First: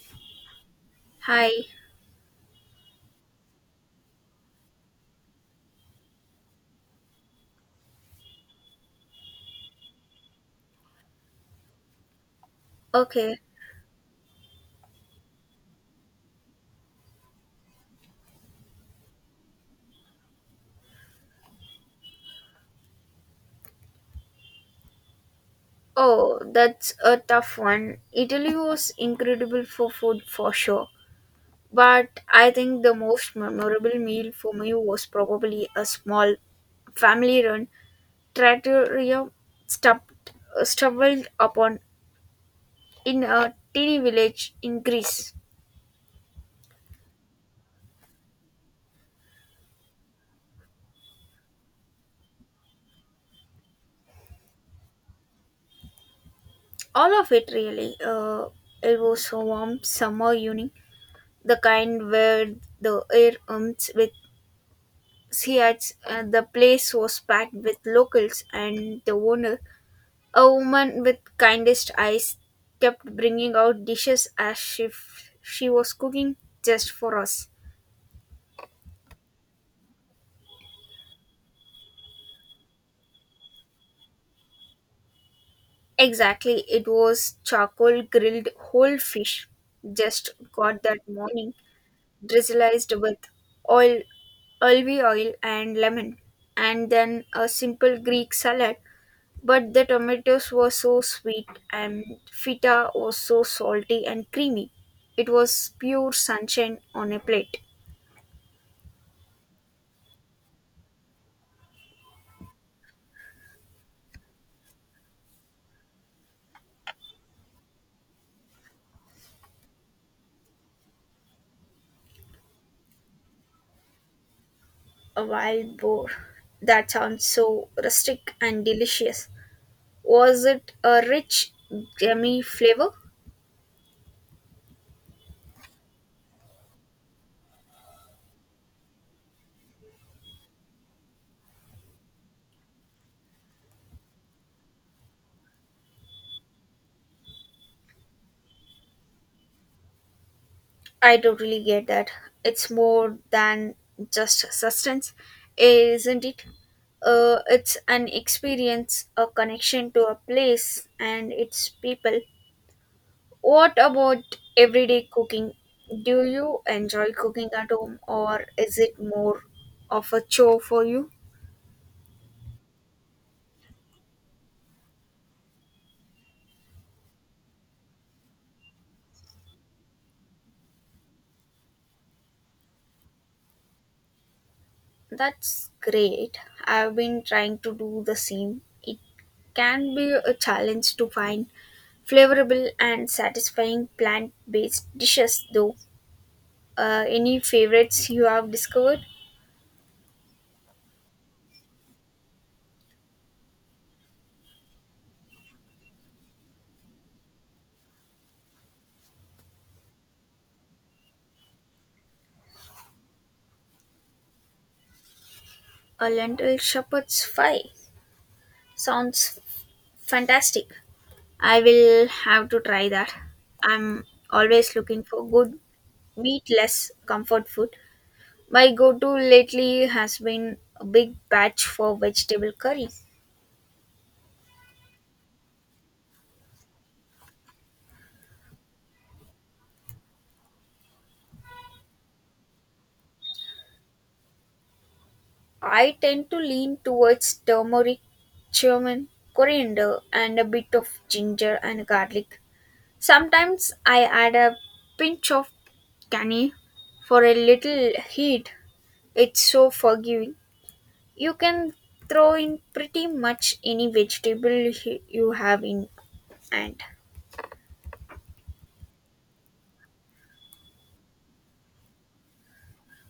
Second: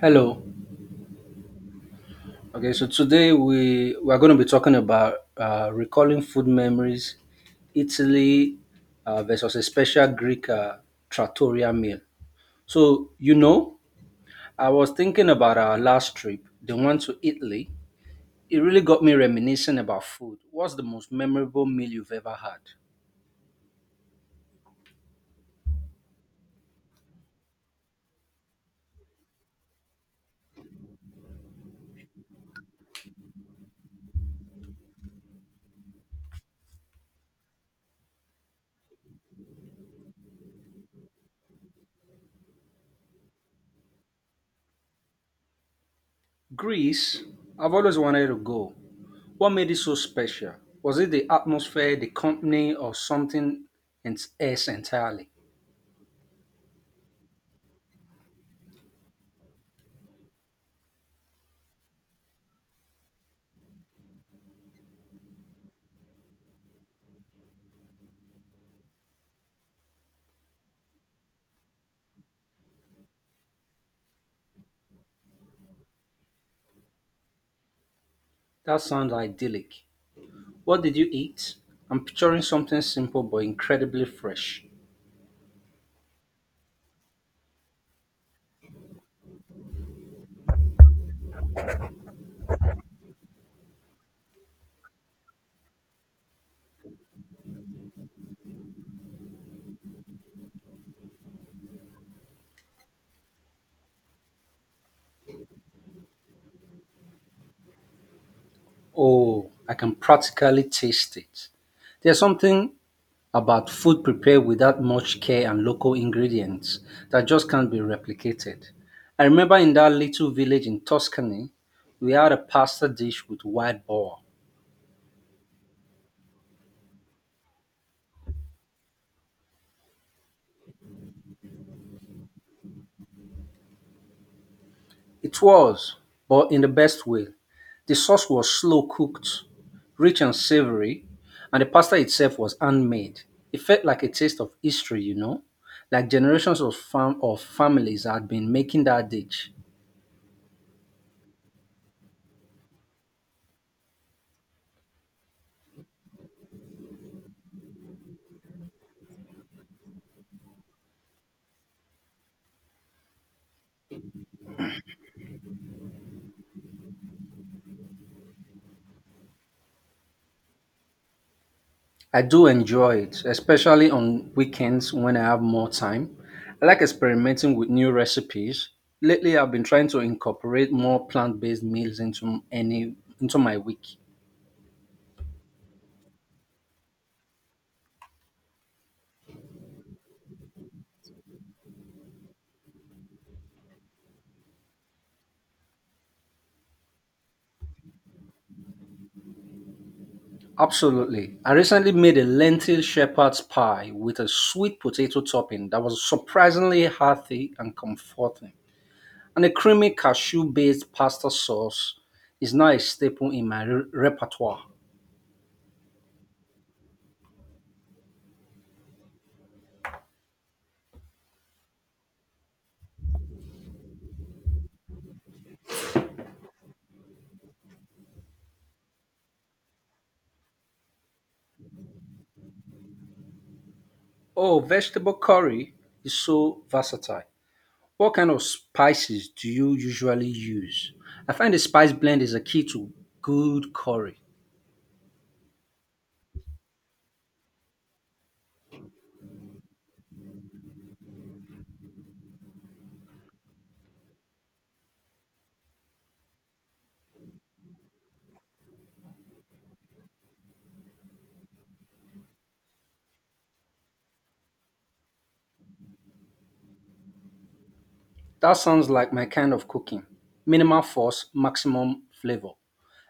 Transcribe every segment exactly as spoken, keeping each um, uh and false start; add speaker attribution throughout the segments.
Speaker 1: Hello.
Speaker 2: Hi.
Speaker 1: Okay, so today we we are going to be talking about uh, recalling food memories, Italy uh, versus a special Greek uh, trattoria meal. So
Speaker 2: Okay.
Speaker 1: you know, I was thinking about our last trip, the one to Italy. It really got me reminiscing about food. What's the most memorable meal you've ever had?
Speaker 2: Oh, that's a tough one. Italy was incredible for food for sure. But I think the most memorable meal for me was probably a small family run trattoria stuffed, uh, stumbled upon in a teeny village in Greece.
Speaker 1: Greece. I've always wanted to go. What made it so special? Was it the atmosphere, the company, or something en- else entirely?
Speaker 2: All of it really. Uh, it was a warm summer evening, the kind where the air hums with See, at uh, the place was packed with locals, and the owner, a woman with kindest eyes, kept bringing out dishes as if she was cooking just for us.
Speaker 1: That sounds idyllic. What did you eat? I'm picturing something simple but incredibly fresh.
Speaker 2: Exactly, it was charcoal grilled whole fish, just got that morning, drizzled with oil, olive oil, and lemon, and then a simple Greek salad. But the tomatoes were so sweet, and feta was so salty and creamy. It was pure sunshine on a plate.
Speaker 1: Oh, I can practically taste it. There's something about food prepared without much care and local ingredients that just can't be replicated. I remember in that little village in Tuscany, we had a pasta dish with wild boar.
Speaker 2: A wild boar. That sounds so rustic and delicious. Was it a rich, gummy flavor?
Speaker 1: It was, but in the best way. The sauce was slow cooked, rich and savory, and the pasta itself was handmade. It felt like a taste of history, you know, like generations of fam- of families had been making that dish.
Speaker 2: I don't really get that. It's more than just sustenance, isn't it? Uh, it's an experience, a connection to a place and its people. What about everyday cooking? Do you enjoy cooking at home or is it more of a chore for you?
Speaker 1: I do enjoy it, especially on weekends when I have more time. I like experimenting with new recipes. Lately, I've been trying to incorporate more plant-based meals into any into my week.
Speaker 2: That's great. I've been trying to do the same. It can be a challenge to find flavorable and satisfying plant based dishes, though. Uh, any favorites you have discovered?
Speaker 1: Absolutely. I recently made a lentil shepherd's pie with a sweet potato topping that was surprisingly hearty and comforting. And a creamy cashew based pasta sauce is now a staple in my re- repertoire.
Speaker 2: A lentil shepherd's pie sounds fantastic. I will have to try that. I'm always looking for good meatless comfort food. My go to lately has been a big batch for vegetable curry.
Speaker 1: Oh, vegetable curry is so versatile. What kind of spices do you usually use? I find the spice blend is a key to good curry.
Speaker 2: I tend to lean towards turmeric, cumin, coriander, and a bit of ginger and garlic. Sometimes I add a pinch of canny for a little heat. It's so forgiving. You can throw in pretty much any vegetable you have in hand.
Speaker 1: That sounds like my kind of cooking minimal force, maximum flavor.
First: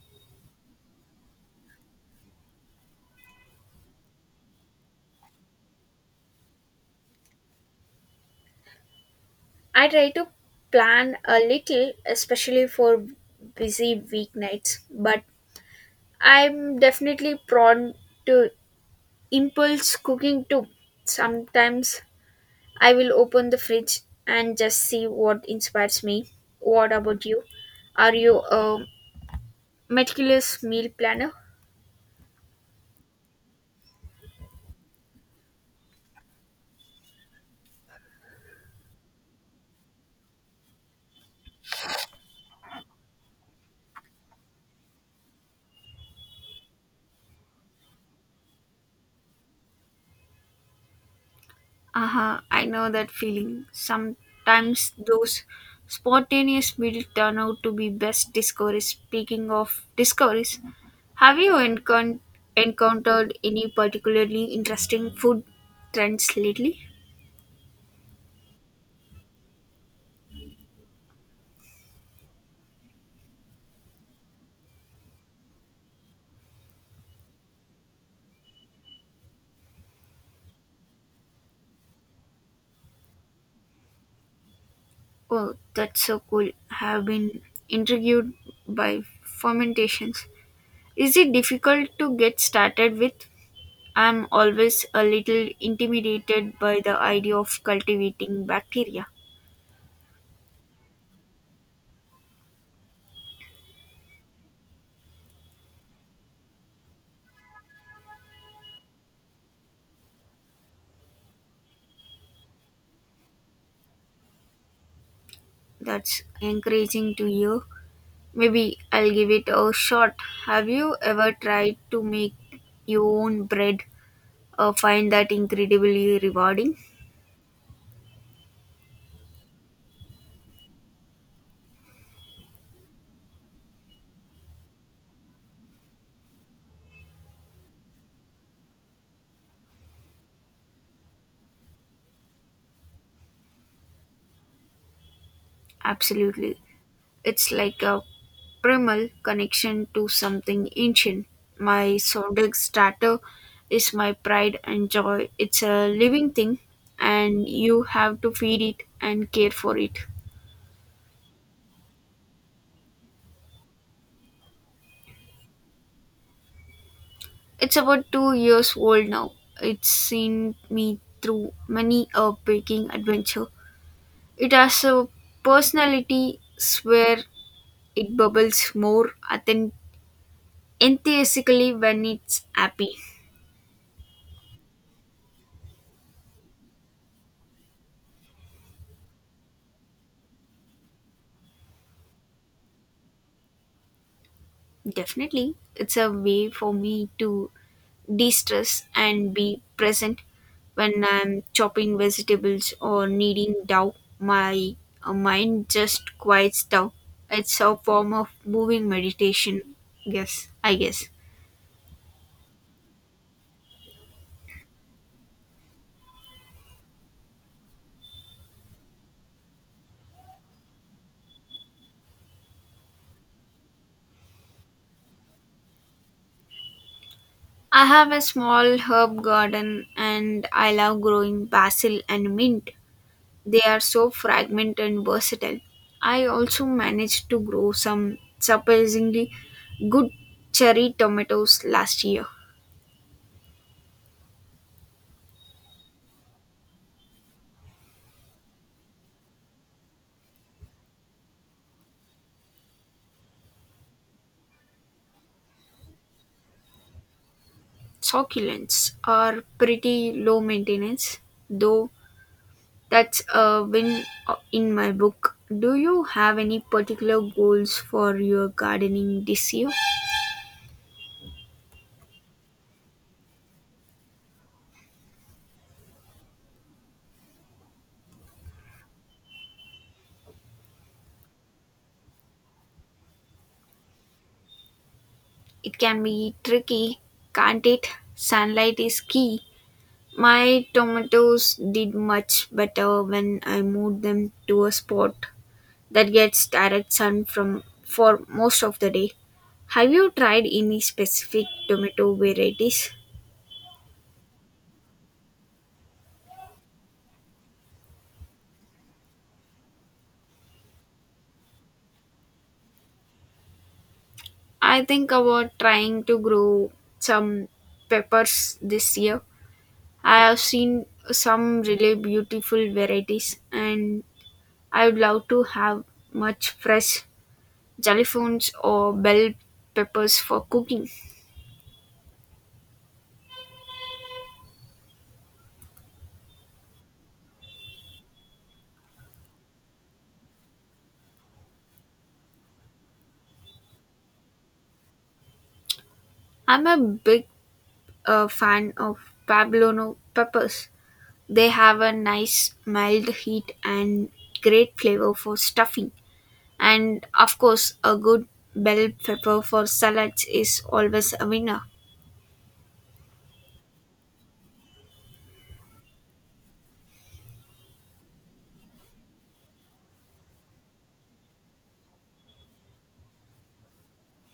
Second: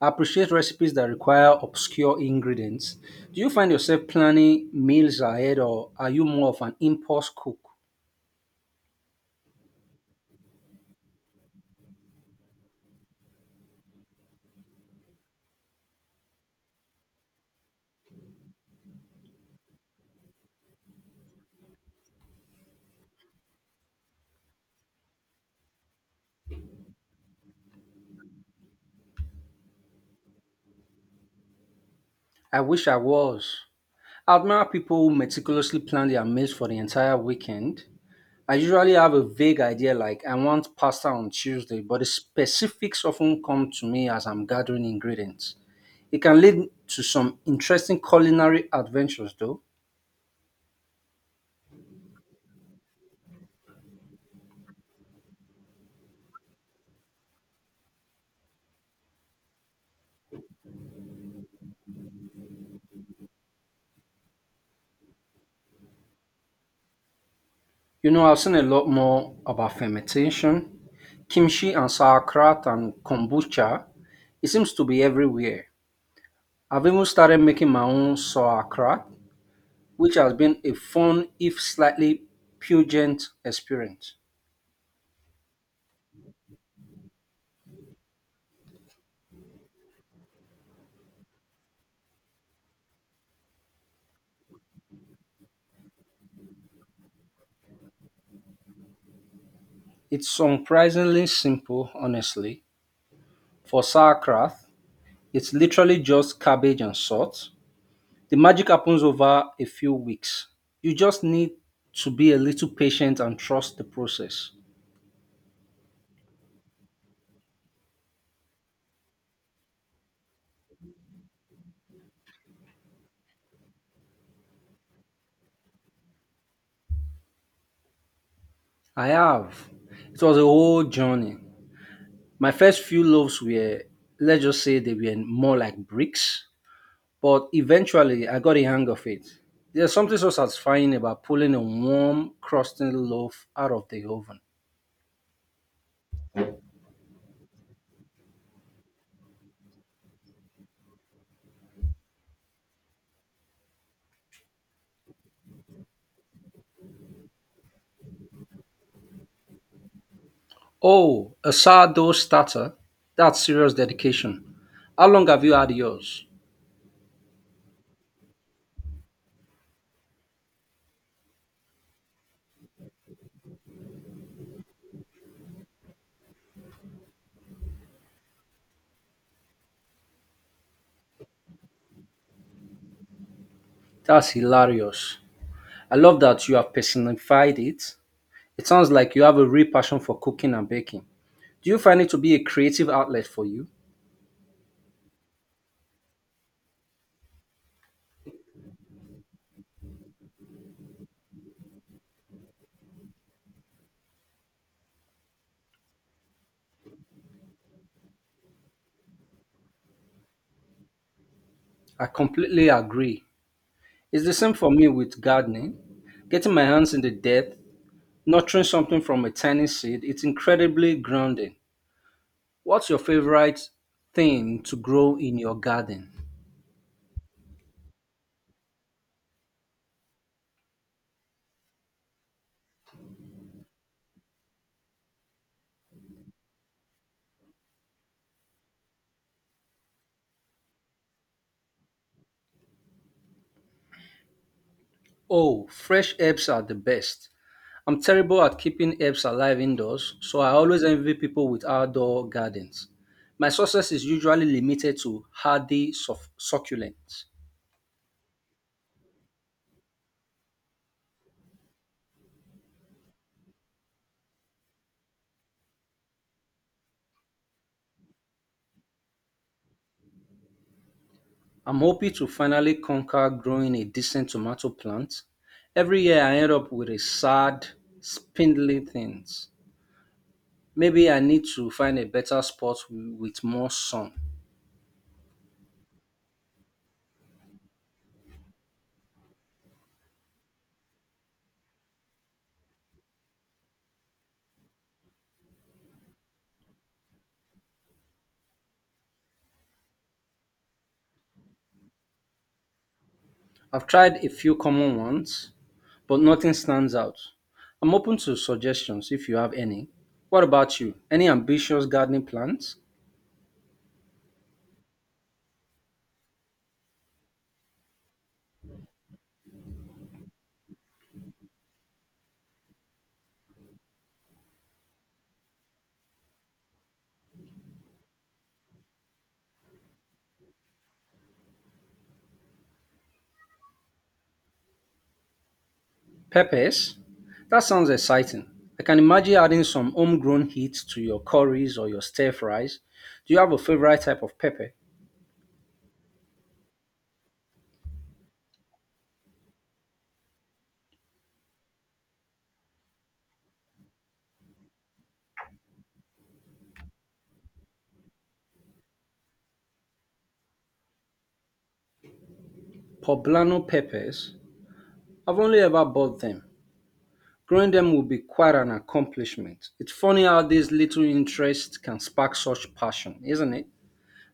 Speaker 1: I appreciate recipes that require obscure ingredients. Do you find yourself planning meals ahead or are you more of an impulse cook?
Speaker 2: I try to plan a little, especially for busy weeknights, but I'm definitely prone to impulse cooking too. Sometimes I will open the fridge and just see what inspires me. What about you? Are you a meticulous meal planner?
Speaker 1: I wish I was. I admire people who meticulously plan their meals for the entire weekend. I usually have a vague idea like I want pasta on Tuesday, but the specifics often come to me as I'm gathering ingredients. It can lead to some interesting culinary adventures though.
Speaker 2: Uh huh. I know that feeling. Sometimes those spontaneous builds turn out to be best discoveries. Speaking of discoveries, have you encon- encountered any particularly interesting food trends lately?
Speaker 1: You know, I've seen a lot more about fermentation, kimchi and sauerkraut and kombucha. It seems to be everywhere. I've even started making my own sauerkraut, which has been a fun, if slightly pungent, experience.
Speaker 2: Oh, that's so cool. I have been intrigued by fermentations. Is it difficult to get started with? I'm always a little intimidated by the idea of cultivating bacteria.
Speaker 1: It's surprisingly simple, honestly. For sauerkraut, it's literally just cabbage and salt. The magic happens over a few weeks. You just need to be a little patient and trust the process.
Speaker 2: That's encouraging to you. Maybe I'll give it a shot. Have you ever tried to make your own bread or find that incredibly rewarding?
Speaker 1: I have. It was a whole journey. My first few loaves were, let's just say, they were more like bricks. But eventually, I got the hang of it. There's something so satisfying about pulling a warm, crusty loaf out of the oven.
Speaker 2: Absolutely. It's like a primal connection to something ancient. My sourdough starter is my pride and joy. It's a living thing and you have to feed it and care for it.
Speaker 1: Oh, a sourdough starter? That's serious dedication. How long have you had yours?
Speaker 2: It's about two years old now. It's seen me through many a baking adventure. It has a personality where it bubbles more authen- enthusiastically when it's happy.
Speaker 1: That's hilarious. I love that you have personified it. It sounds like you have a real passion for cooking and baking. Do you find it to be a creative outlet for you?
Speaker 2: Definitely, it's a way for me to de-stress and be present when I'm chopping vegetables or kneading dough. My uh, mind just quiets down. It's a form of moving meditation. Yes, I guess.
Speaker 1: I completely agree. It's the same for me with gardening. Getting my hands in the dirt, nurturing something from a tiny seed, it's incredibly grounding. What's your favorite thing to grow in your garden?
Speaker 2: I have a small herb garden and I love growing basil and mint. They are so fragrant and versatile. I also managed to grow some surprisingly good cherry tomatoes last year.
Speaker 1: Oh, fresh herbs are the best. I'm terrible at keeping herbs alive indoors, so I always envy people with outdoor gardens. My success is usually limited to hardy suff- succulents.
Speaker 2: Succulents are pretty low maintenance, though that's a win uh, in my book. Do you have any particular goals for your gardening this year?
Speaker 1: I'm hoping to finally conquer growing a decent tomato plant. Every year I end up with a sad, spindly things. Maybe I need to find a better spot wi- with more sun.
Speaker 2: It can be tricky, can't it? Sunlight is key. My tomatoes did much better when I moved them to a spot that gets direct sun from for most of the day. Have you tried any specific tomato varieties?
Speaker 1: I've tried a few common ones, but nothing stands out. I'm open to suggestions if you have any. What about you? Any ambitious gardening plans?
Speaker 2: I think about trying to grow some peppers this year. I have seen some really beautiful varieties and I would love to have much fresh jalapenos or bell peppers for cooking.
Speaker 1: Peppers? That sounds exciting. I can imagine adding some homegrown heat to your curries or your stir fries. Do you have a favorite type of pepper?
Speaker 2: I'm a big uh, fan of poblano peppers. They have a nice mild heat and great flavor for stuffing. And of course, a good bell pepper for salads is always a winner.
Speaker 1: Poblano peppers. I've only ever bought them. Growing them would be quite an accomplishment. It's funny how this little interest can spark such passion, isn't it?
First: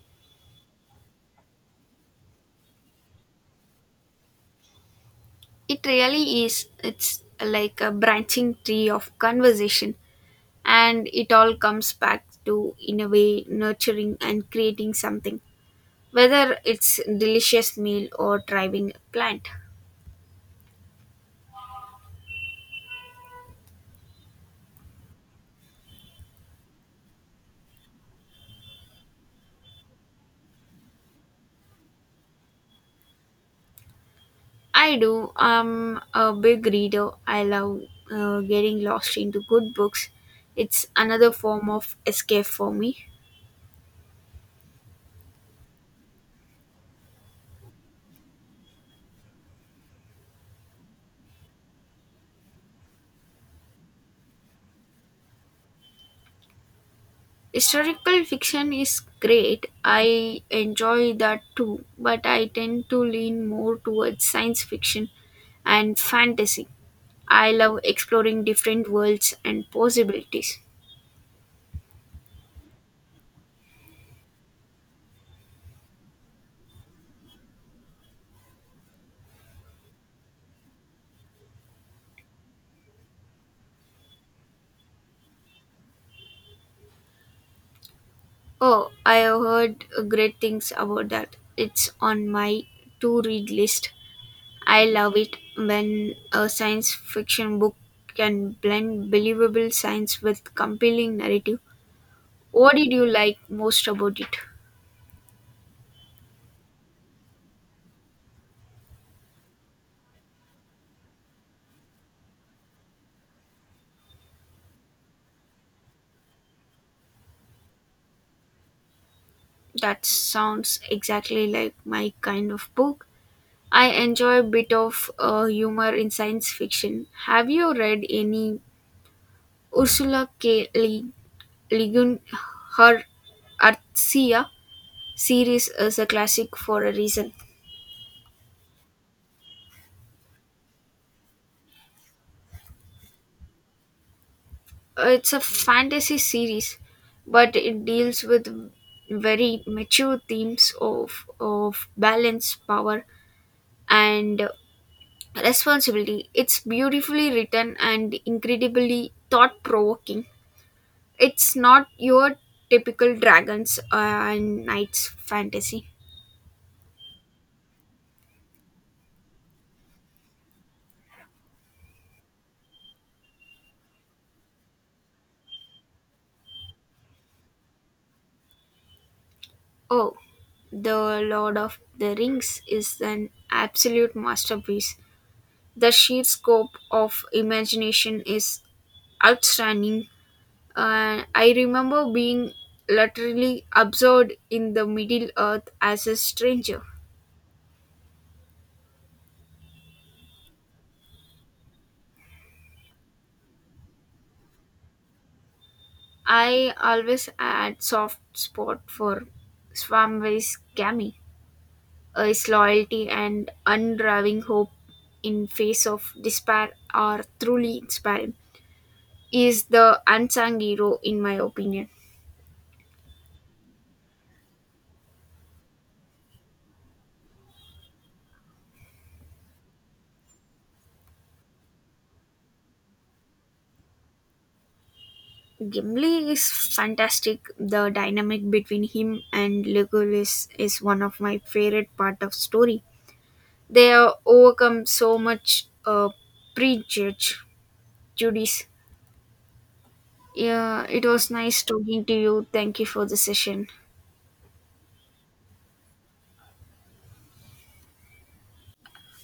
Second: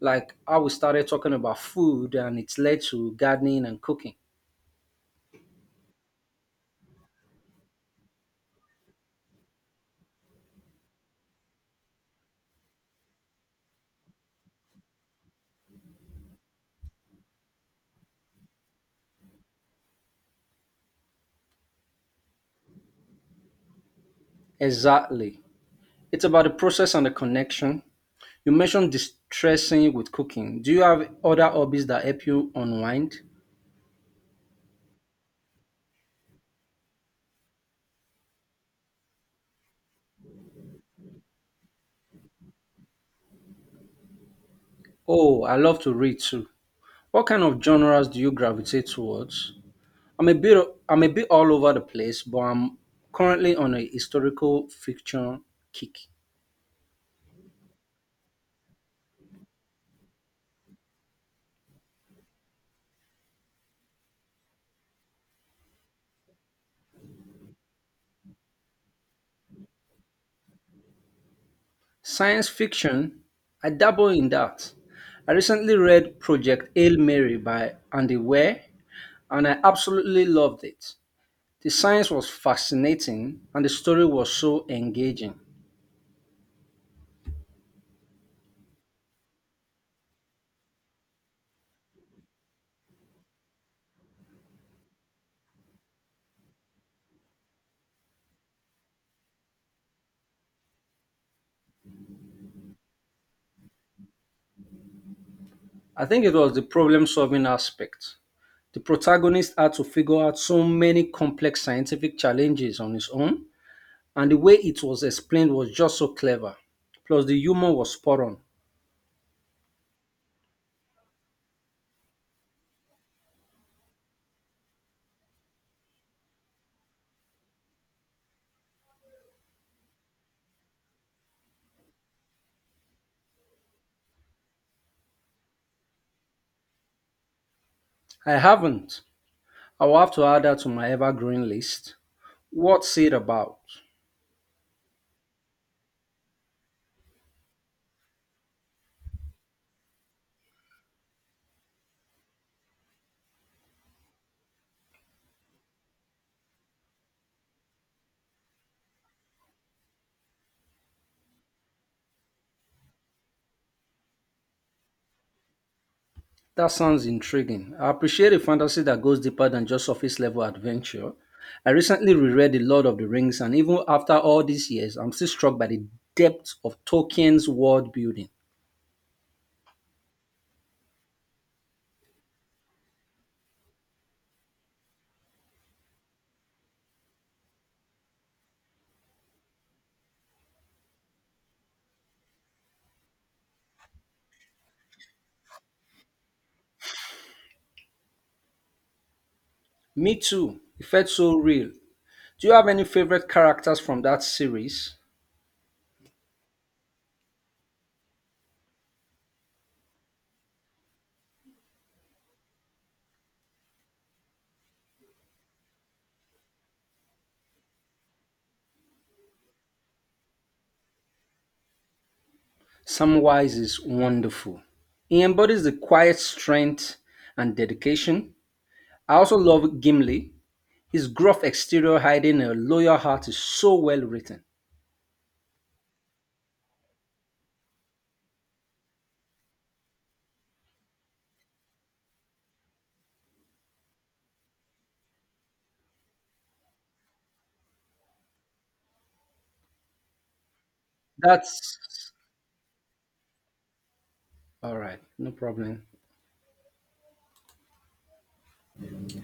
Speaker 1: Like how we started talking about food and it's led to gardening and cooking.
Speaker 2: It really is. It's like a branching tree of conversation, and it all comes back to, in a way, nurturing and creating something, whether it's delicious meal or thriving plant.
Speaker 1: Exactly. It's about the process and the connection. You mentioned distressing with cooking. Do you have other hobbies that help you unwind?
Speaker 2: I do. I'm a big reader. I love uh, getting lost into good books. It's another form of escape for me.
Speaker 1: Oh, I love to read too. What kind of genres do you gravitate towards? I'm a bit I'm a bit all over the place, but I'm currently on a historical fiction kick.
Speaker 2: Historical fiction is great. I enjoy that too, but I tend to lean more towards science fiction and fantasy. I love exploring different worlds and possibilities.
Speaker 1: Science fiction, I dabble in that. I recently read Project Hail Mary by Andy Weir, and I absolutely loved it. The science was fascinating, and the story was so engaging.
Speaker 2: Oh, I have heard great things about that. It's on my to read list. I love it when a science fiction book can blend believable science with compelling narrative. What did you like most about it?
Speaker 1: I think it was the problem solving aspect. The protagonist had to figure out so many complex scientific challenges on his own. And the way it was explained was just so clever. Plus, the humor was spot on.
Speaker 2: That sounds exactly like my kind of book. I enjoy a bit of uh, humor in science fiction. Have you read any Ursula K. Le Le Guin? Her Arcia series is a classic for a reason.
Speaker 1: I haven't. I will have to add that to my ever-growing list. What's it about?
Speaker 2: It's a fantasy series, but it deals with very mature themes of, of balance, power, and responsibility. It's beautifully written and incredibly thought provoking. It's not your typical dragons and knights fantasy.
Speaker 1: That sounds intriguing. I appreciate a fantasy that goes deeper than just surface level adventure. I recently reread The Lord of the Rings, and even after all these years, I'm still struck by the depth of Tolkien's world building.
Speaker 2: Oh, The Lord of the Rings is an absolute masterpiece. The sheer scope of imagination is outstanding. Uh, I remember being literally absorbed in the Middle Earth as a stranger.
Speaker 1: Me too. It felt so real. Do you have any favorite characters from that series?
Speaker 2: I always had soft spot for Swamway's Cammy, his loyalty and unraving hope in face of despair are truly inspiring. He is the unsung hero in my opinion.
Speaker 1: Samwise is wonderful. He embodies the quiet strength and dedication. I also love Gimli. His gruff exterior hiding a loyal heart is so well written.
Speaker 2: Gimli is fantastic. The dynamic between him and Legolas is one of my favorite part of story. They uh, overcome so much uh, prejudge Judy's Yeah, it was nice
Speaker 1: That's
Speaker 2: talking to you. Thank you for the session.
Speaker 1: all right, no problem.